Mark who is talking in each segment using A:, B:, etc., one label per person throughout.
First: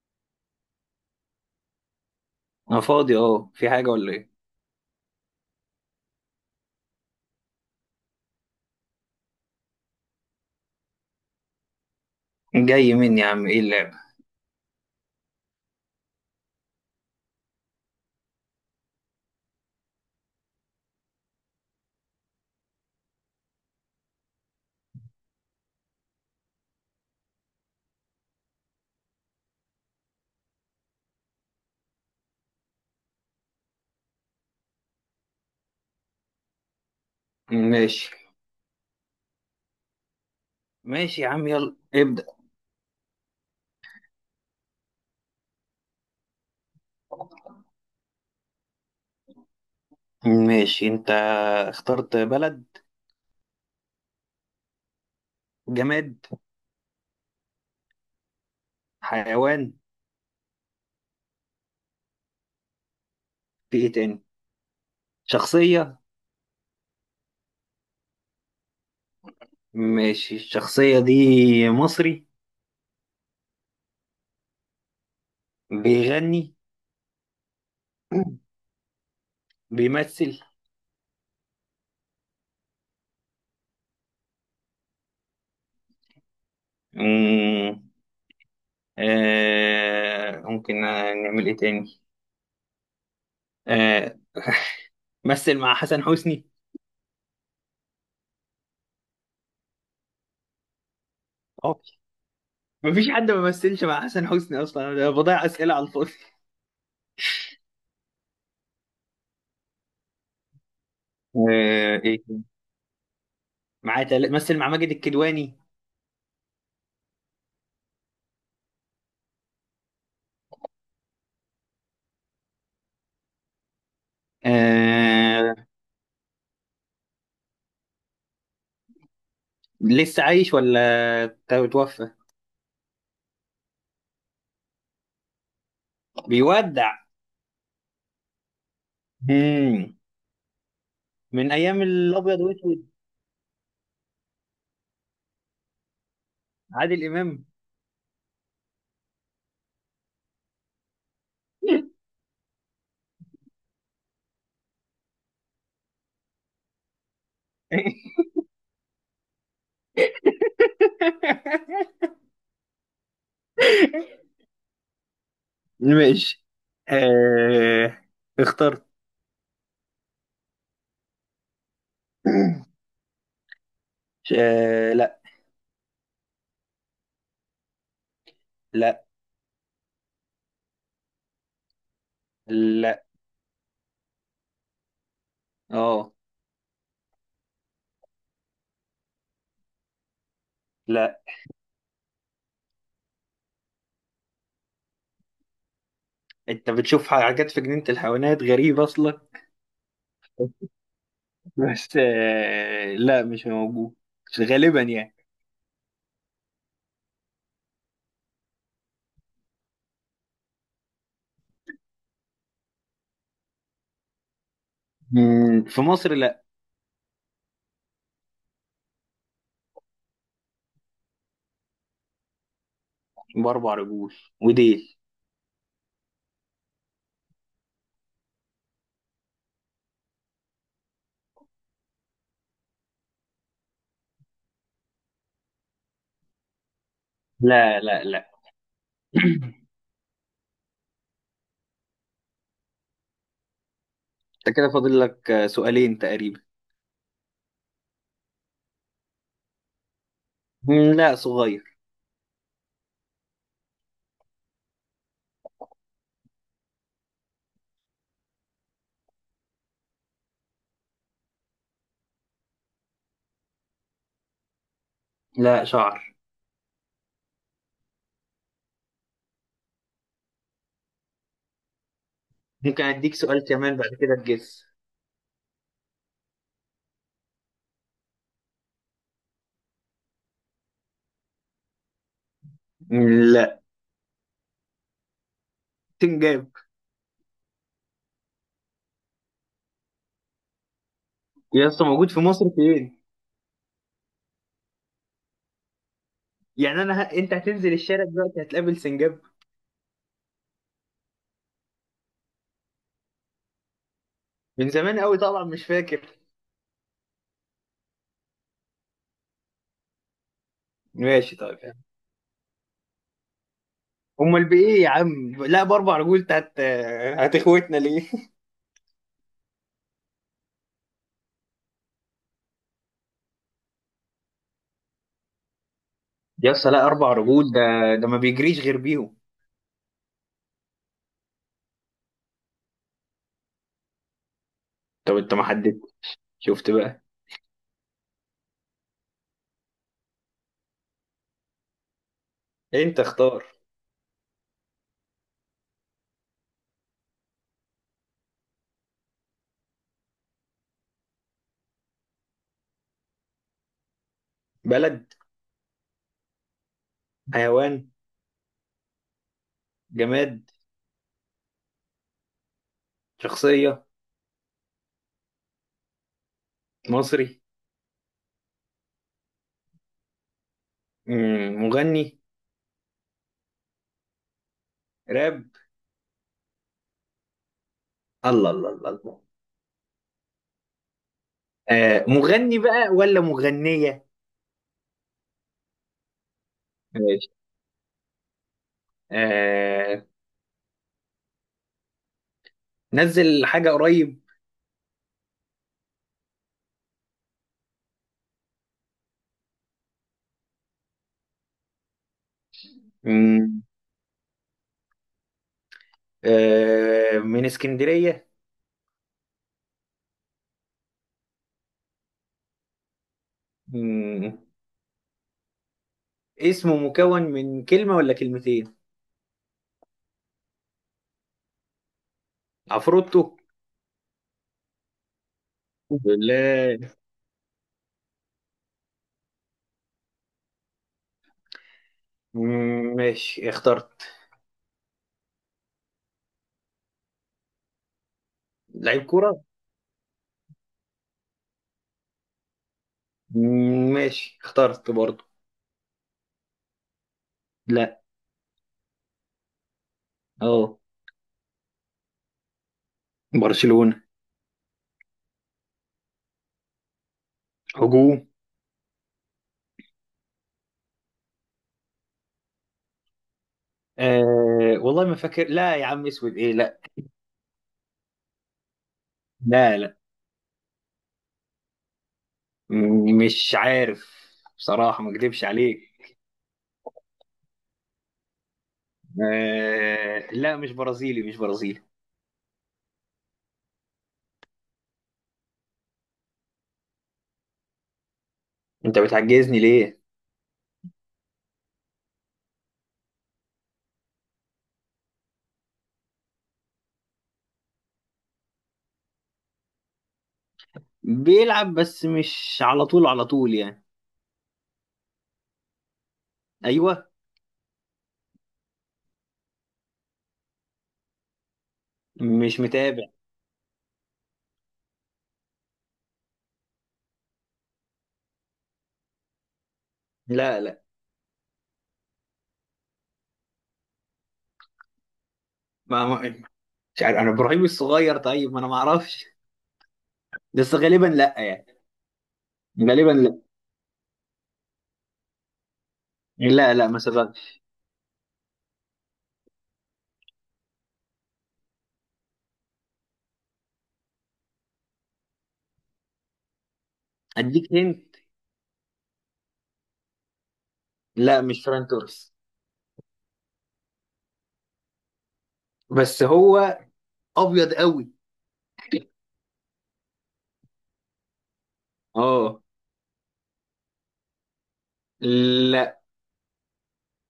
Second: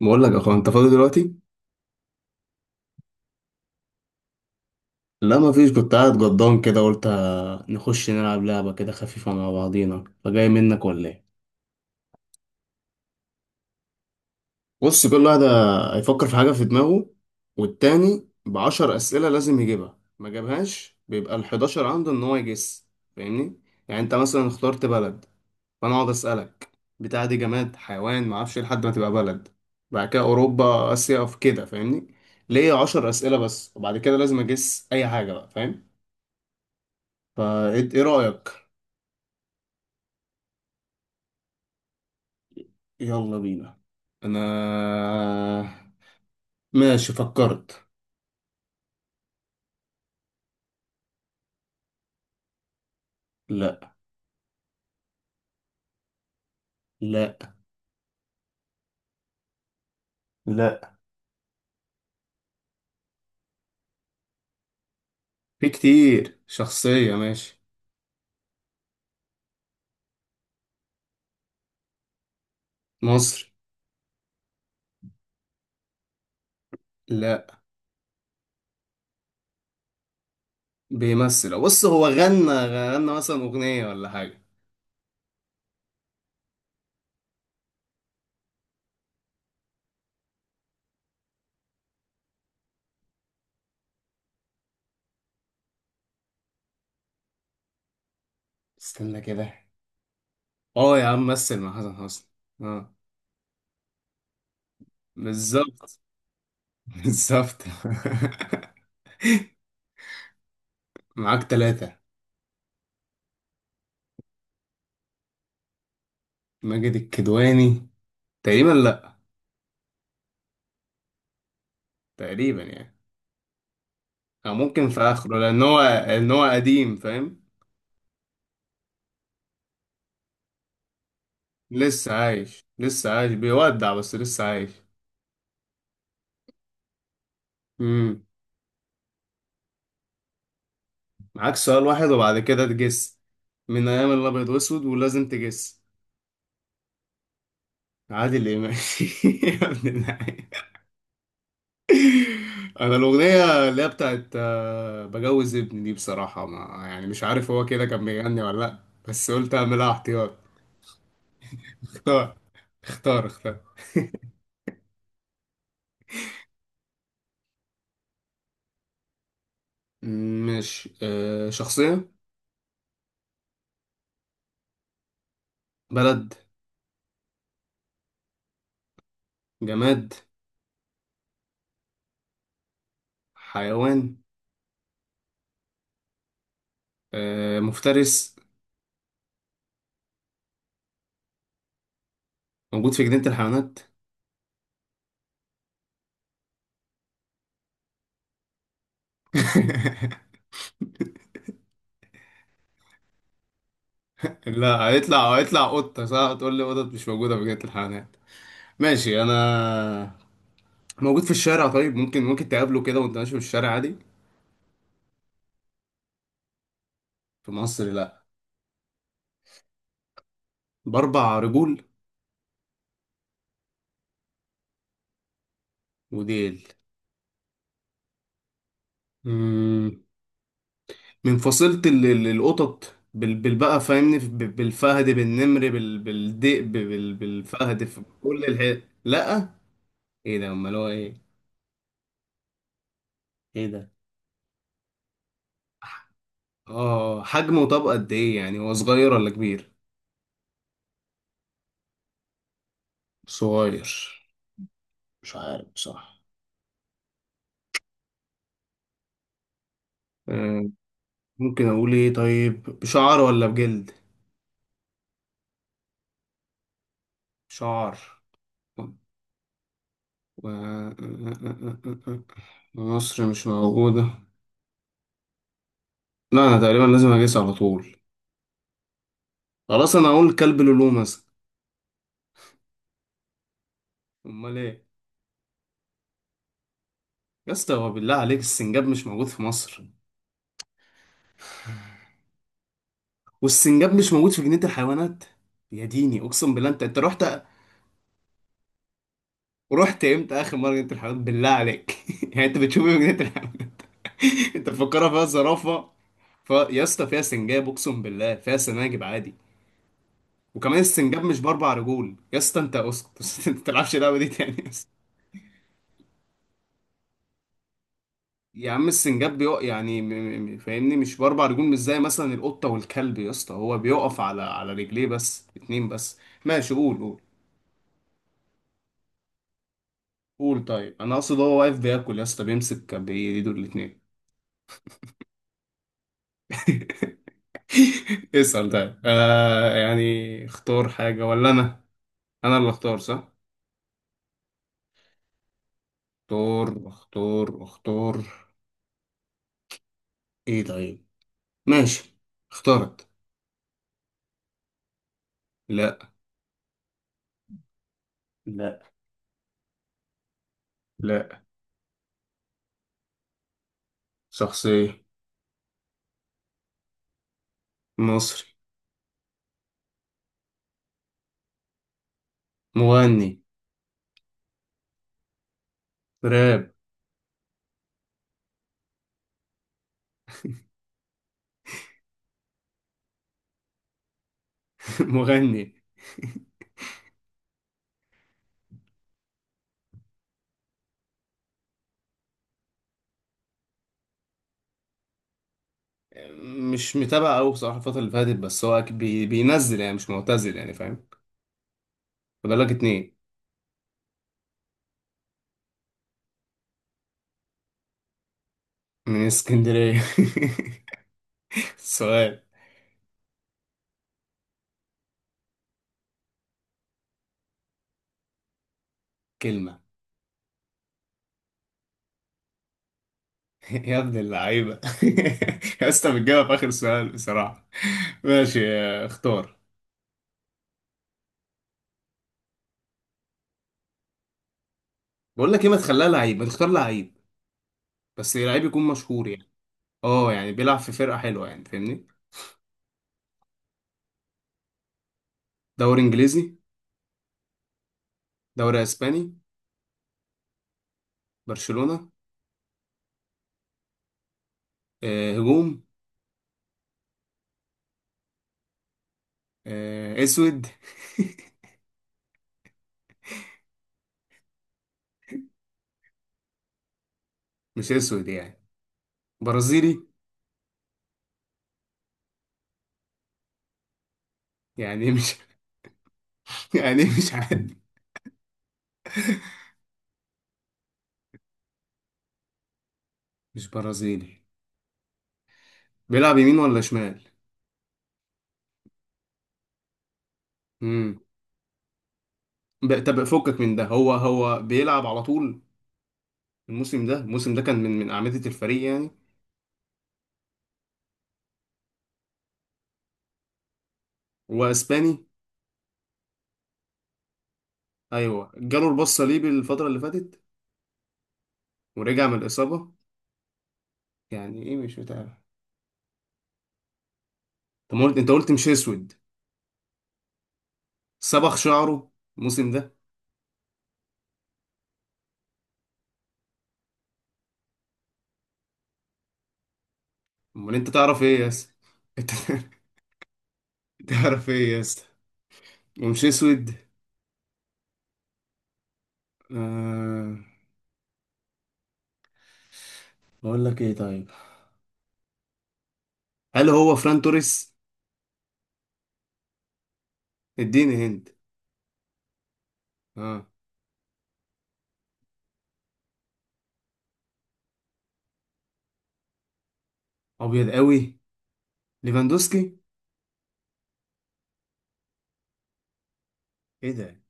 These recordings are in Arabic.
A: بقول لك يا اخويا، انت فاضي دلوقتي؟
B: انا فاضي، اه، في حاجة ولا ايه؟
A: لا مفيش، كنت قاعد جضان كده قلت نخش نلعب لعبة كده خفيفة مع بعضينا، فجاي منك ولا ايه؟
B: جاي مني يا عم، ايه اللعبة؟
A: بص، كل واحد هيفكر في حاجة في دماغه، والتاني ب10 أسئلة لازم يجيبها، ما جابهاش بيبقى الحداشر عنده ان هو يجس. فاهمني؟ يعني انت مثلا اخترت بلد، فانا اقعد أسألك بتاع دي جماد، حيوان، معرفش إيه، لحد ما تبقى بلد. بعد كده أوروبا، آسيا، في كده فاهمني؟ ليه 10 أسئلة بس، وبعد كده لازم أجس أي حاجة بقى، فاهم؟ فايه إيه
B: ماشي،
A: رأيك؟
B: ماشي يا عم، يلا ابدأ.
A: يلا بينا. انا ماشي، فكرت.
B: ماشي، انت اخترت؟ بلد؟
A: لا.
B: جماد؟
A: لا.
B: حيوان؟
A: لا.
B: في ايه تاني؟
A: في
B: شخصية؟
A: كتير، شخصية. ماشي.
B: ماشي، الشخصية دي مصري؟
A: مصري.
B: بيغني؟
A: لا.
B: بيمثل؟
A: بيمثل. بص هو غنى مثلا أغنية ولا حاجة.
B: مم. آه، ممكن نعمل ايه تاني؟ آه. مثل مع حسن حسني.
A: استنى كده. اه يا عم، مثل مع
B: اه،
A: حسن حسني. اه.
B: مفيش حد ما مثلش مع حسن حسني اصلا، انا بضيع اسئله على
A: بالظبط.
B: الفاضي.
A: بالظبط. معاك ثلاثة.
B: آه، ايه؟ معاه مثل مع ماجد الكدواني.
A: ماجد الكدواني، تقريبا لا، تقريبا يعني. أو ممكن في آخره،
B: آه...
A: لأن هو قديم فاهم.
B: لسه عايش ولا؟ توفى؟
A: لسه عايش، لسه عايش، بيودع بس لسه عايش.
B: بيودع؟
A: امم
B: مم. من
A: معاك
B: ايام
A: سؤال واحد وبعد
B: الابيض
A: كده
B: واسود؟
A: تجس. من ايام الابيض واسود ولازم تجس.
B: عادل امام.
A: عادل امام. يا ابن اللعيبه. انا الاغنيه اللي هي بتاعت بجوز ابني دي بصراحه، ما يعني مش عارف هو كده كان بيغني ولا لا، بس قلت اعملها احتياط. اختار. اختار اختار.
B: ماشي، آه... اخترت.
A: مش شخصيه.
B: لا.
A: بلد.
B: لا،
A: جماد.
B: لا،
A: حيوان.
B: اه،
A: مفترس؟
B: لا،
A: موجود في جنينه الحيوانات؟
B: انت بتشوف حاجات في جنينة الحيوانات غريبة اصلا. بس، لا مش موجود، غالبا
A: لا،
B: يعني.
A: هيطلع قطة صح، تقول لي قطط مش موجودة في جنينة الحيوانات؟ ماشي أنا. موجود في الشارع؟ طيب ممكن تقابله كده وأنت ماشي في الشارع عادي.
B: مم. في مصر لا.
A: في مصر لا. بأربع رجول.
B: باربع رجول. وديل.
A: وديل. مم. من فصيلة القطط، بالبقى فاهمني، بالفهد، بالنمر، بالذئب،
B: لا،
A: بالفهد، في
B: لا، لا.
A: كل الحي لا. ايه ده، امال هو ايه؟ ايه ده؟
B: انت كده فاضل لك سؤالين تقريبا.
A: اه حجمه، طب قد ايه يعني، هو صغير ولا كبير؟
B: مم، لا، صغير.
A: صغير؟ مش عارف صح. آه، ممكن اقول ايه طيب، بشعر ولا بجلد؟
B: لا، شعر.
A: شعر. و...
B: ممكن اديك
A: مصر
B: سؤال
A: مش
B: كمان بعد
A: موجودة.
B: كده تجس.
A: لا انا تقريبا لازم اجيس على طول. خلاص انا اقول كلب لولو مثلا.
B: مم، لا.
A: امال ايه؟
B: سنجاب.
A: يا اسطى هو بالله عليك السنجاب مش موجود في مصر؟
B: يا اسطى، موجود في مصر فين؟
A: والسنجاب مش موجود في جنينة الحيوانات؟ يا ديني اقسم بالله، انت
B: يعني
A: انت
B: انا
A: رحت،
B: انت هتنزل الشارع دلوقتي هتقابل سنجاب؟
A: امتى اخر مرة جنينة الحيوانات بالله عليك؟ يعني انت بتشوف ايه في جنينة الحيوانات؟ انت
B: من زمان
A: مفكرها
B: قوي،
A: فيها
B: طبعا مش
A: زرافة.
B: فاكر.
A: يا اسطى فيها سنجاب، اقسم بالله فيها سناجب عادي. وكمان السنجاب
B: ماشي،
A: مش باربع
B: طيب.
A: رجول يا اسطى، انت اسكت. ما تلعبش اللعبه دي
B: امال
A: تاني يا
B: بايه يا
A: اسطى.
B: عم؟ لا، باربع رجول تحت. هتخوتنا ليه؟
A: يا عم السنجاب بيقف يعني فاهمني، مش باربع رجول، مش زي مثلا القطه والكلب يا اسطى، هو بيقف على رجليه بس اتنين بس.
B: يا اسطى،
A: ماشي.
B: لا،
A: قول
B: اربع
A: قول.
B: رجول ده. ده ما بيجريش غير بيهم.
A: قول طيب انا اقصد هو واقف بياكل يا اسطى، بيمسك بايده الاتنين.
B: طب انت ما حددت. شفت بقى.
A: اسال طيب، يعني اختار حاجه ولا انا؟ انا اللي اختار
B: انت
A: صح؟
B: اختار.
A: اختار اختار اختار. ايه طيب. ماشي. اخترت.
B: بلد؟
A: لا.
B: حيوان؟
A: لا.
B: جماد؟
A: لا.
B: شخصية؟
A: شخصية.
B: مصري؟
A: مصري.
B: مم، مغني؟
A: مغني.
B: راب؟
A: راب.
B: الله الله الله الله. آه، مغني بقى ولا مغنية؟
A: مغني.
B: ماشي. آه. نزل حاجة قريب؟
A: مش متابع أوي بصراحة الفترة اللي فاتت، بس هو أكيد بينزل يعني، مش معتزل يعني فاهم. فاضل لك اتنين.
B: مم. آه، من اسكندرية؟
A: من اسكندرية. سؤال.
B: مم. اسمه مكون من كلمة ولا كلمتين؟
A: كلمة.
B: عفروتو.
A: يا ابن اللعيبة. يا اسطى بتجاوب في آخر
B: بالله.
A: سؤال بصراحة. ماشي، اختار.
B: مم، ماشي، اخترت.
A: بقول لك ايه، ما تخليها لعيب، ما تختار لعيب، بس لعيب يكون
B: لعيب
A: مشهور
B: كرة؟
A: يعني. اه يعني بيلعب في فرقة حلوة يعني فاهمني.
B: مم، ماشي، اخترت برضه.
A: دوري انجليزي.
B: لا.
A: دوري اسباني.
B: اه.
A: برشلونة.
B: برشلونة؟
A: هجوم.
B: هجوم؟
A: اسود.
B: آه، والله ما فاكر، لا يا عم اسود ايه؟ لا.
A: مش اسود يعني.
B: لا، لا،
A: برازيلي.
B: مش عارف، بصراحة
A: يعني
B: ما
A: إيه مش؟
B: اكدبش عليك.
A: يعني إيه مش عارف؟
B: آه، لا مش برازيلي، مش برازيلي.
A: مش برازيلي. بيلعب يمين ولا شمال؟
B: انت بتعجزني ليه؟
A: امم طب فكك من ده، هو بيلعب على طول. الموسم ده كان من أعمدة الفريق يعني.
B: بيلعب، بس مش على طول على طول يعني.
A: واسباني.
B: ايوه.
A: ايوه جاله البص صليبي الفترة اللي فاتت ورجع من
B: مش
A: الإصابة.
B: متابع.
A: يعني ايه مش متابع؟ طب ما قلت انت قلت مش اسود.
B: لا، لا،
A: صبغ شعره الموسم ده.
B: ما مش عارف انا، ابراهيم الصغير، طيب ما انا ما اعرفش،
A: امال
B: بس
A: انت
B: غالبا
A: تعرف
B: لا
A: ايه يا اسطى.
B: يعني.
A: انت
B: غالبا لا.
A: تعرف ايه يا اسطى. ومش اسود.
B: لا، لا ما سبقش.
A: آه. بقول لك ايه طيب، هل هو فران
B: اديك
A: توريس؟
B: هنت.
A: اديني هند.
B: لا مش فران توريس.
A: اه.
B: بس هو ابيض قوي.
A: ابيض قوي.
B: اه.
A: ليفاندوسكي.
B: لا.
A: ايه ده،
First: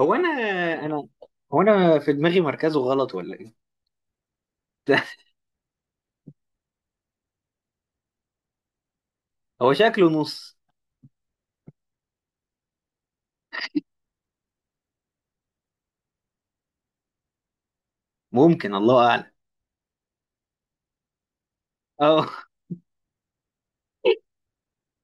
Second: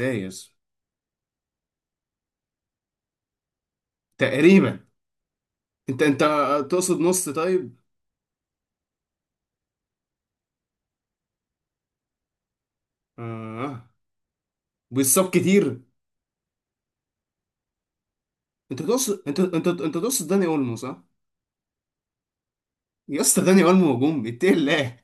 B: هو
A: يا
B: انا
A: اسطى؟
B: انا هو انا في دماغي مركزه غلط ولا إيه؟
A: تقريبا. انت تقصد نص طيب.
B: هو شكله نص.
A: اه. بيصاب كتير.
B: ممكن،
A: انت
B: الله
A: تقصد
B: اعلم.
A: انت تقصد داني اولمو صح.
B: اه.
A: يا اسطى داني اولمو هجوم، اتقي الله.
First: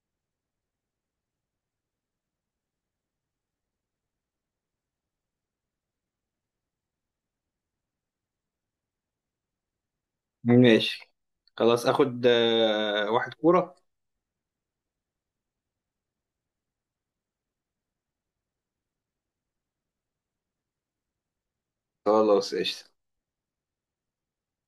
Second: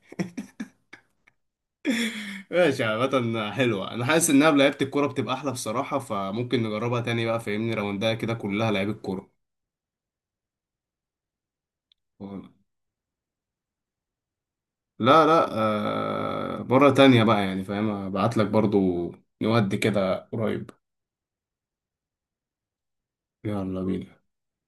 A: ماشي، عامة حلوة، انا حاسس انها بلعيبة الكورة بتبقى احلى بصراحة، فممكن نجربها تاني بقى فاهمني، راوندها كده كلها لعيبة كورة.
B: ماشي. خلاص اخد واحد كورة.
A: لا لا، مرة تانية بقى يعني فاهم، ابعت لك برضو نودي كده قريب.
B: خلاص، قشطة.
A: يلا بينا.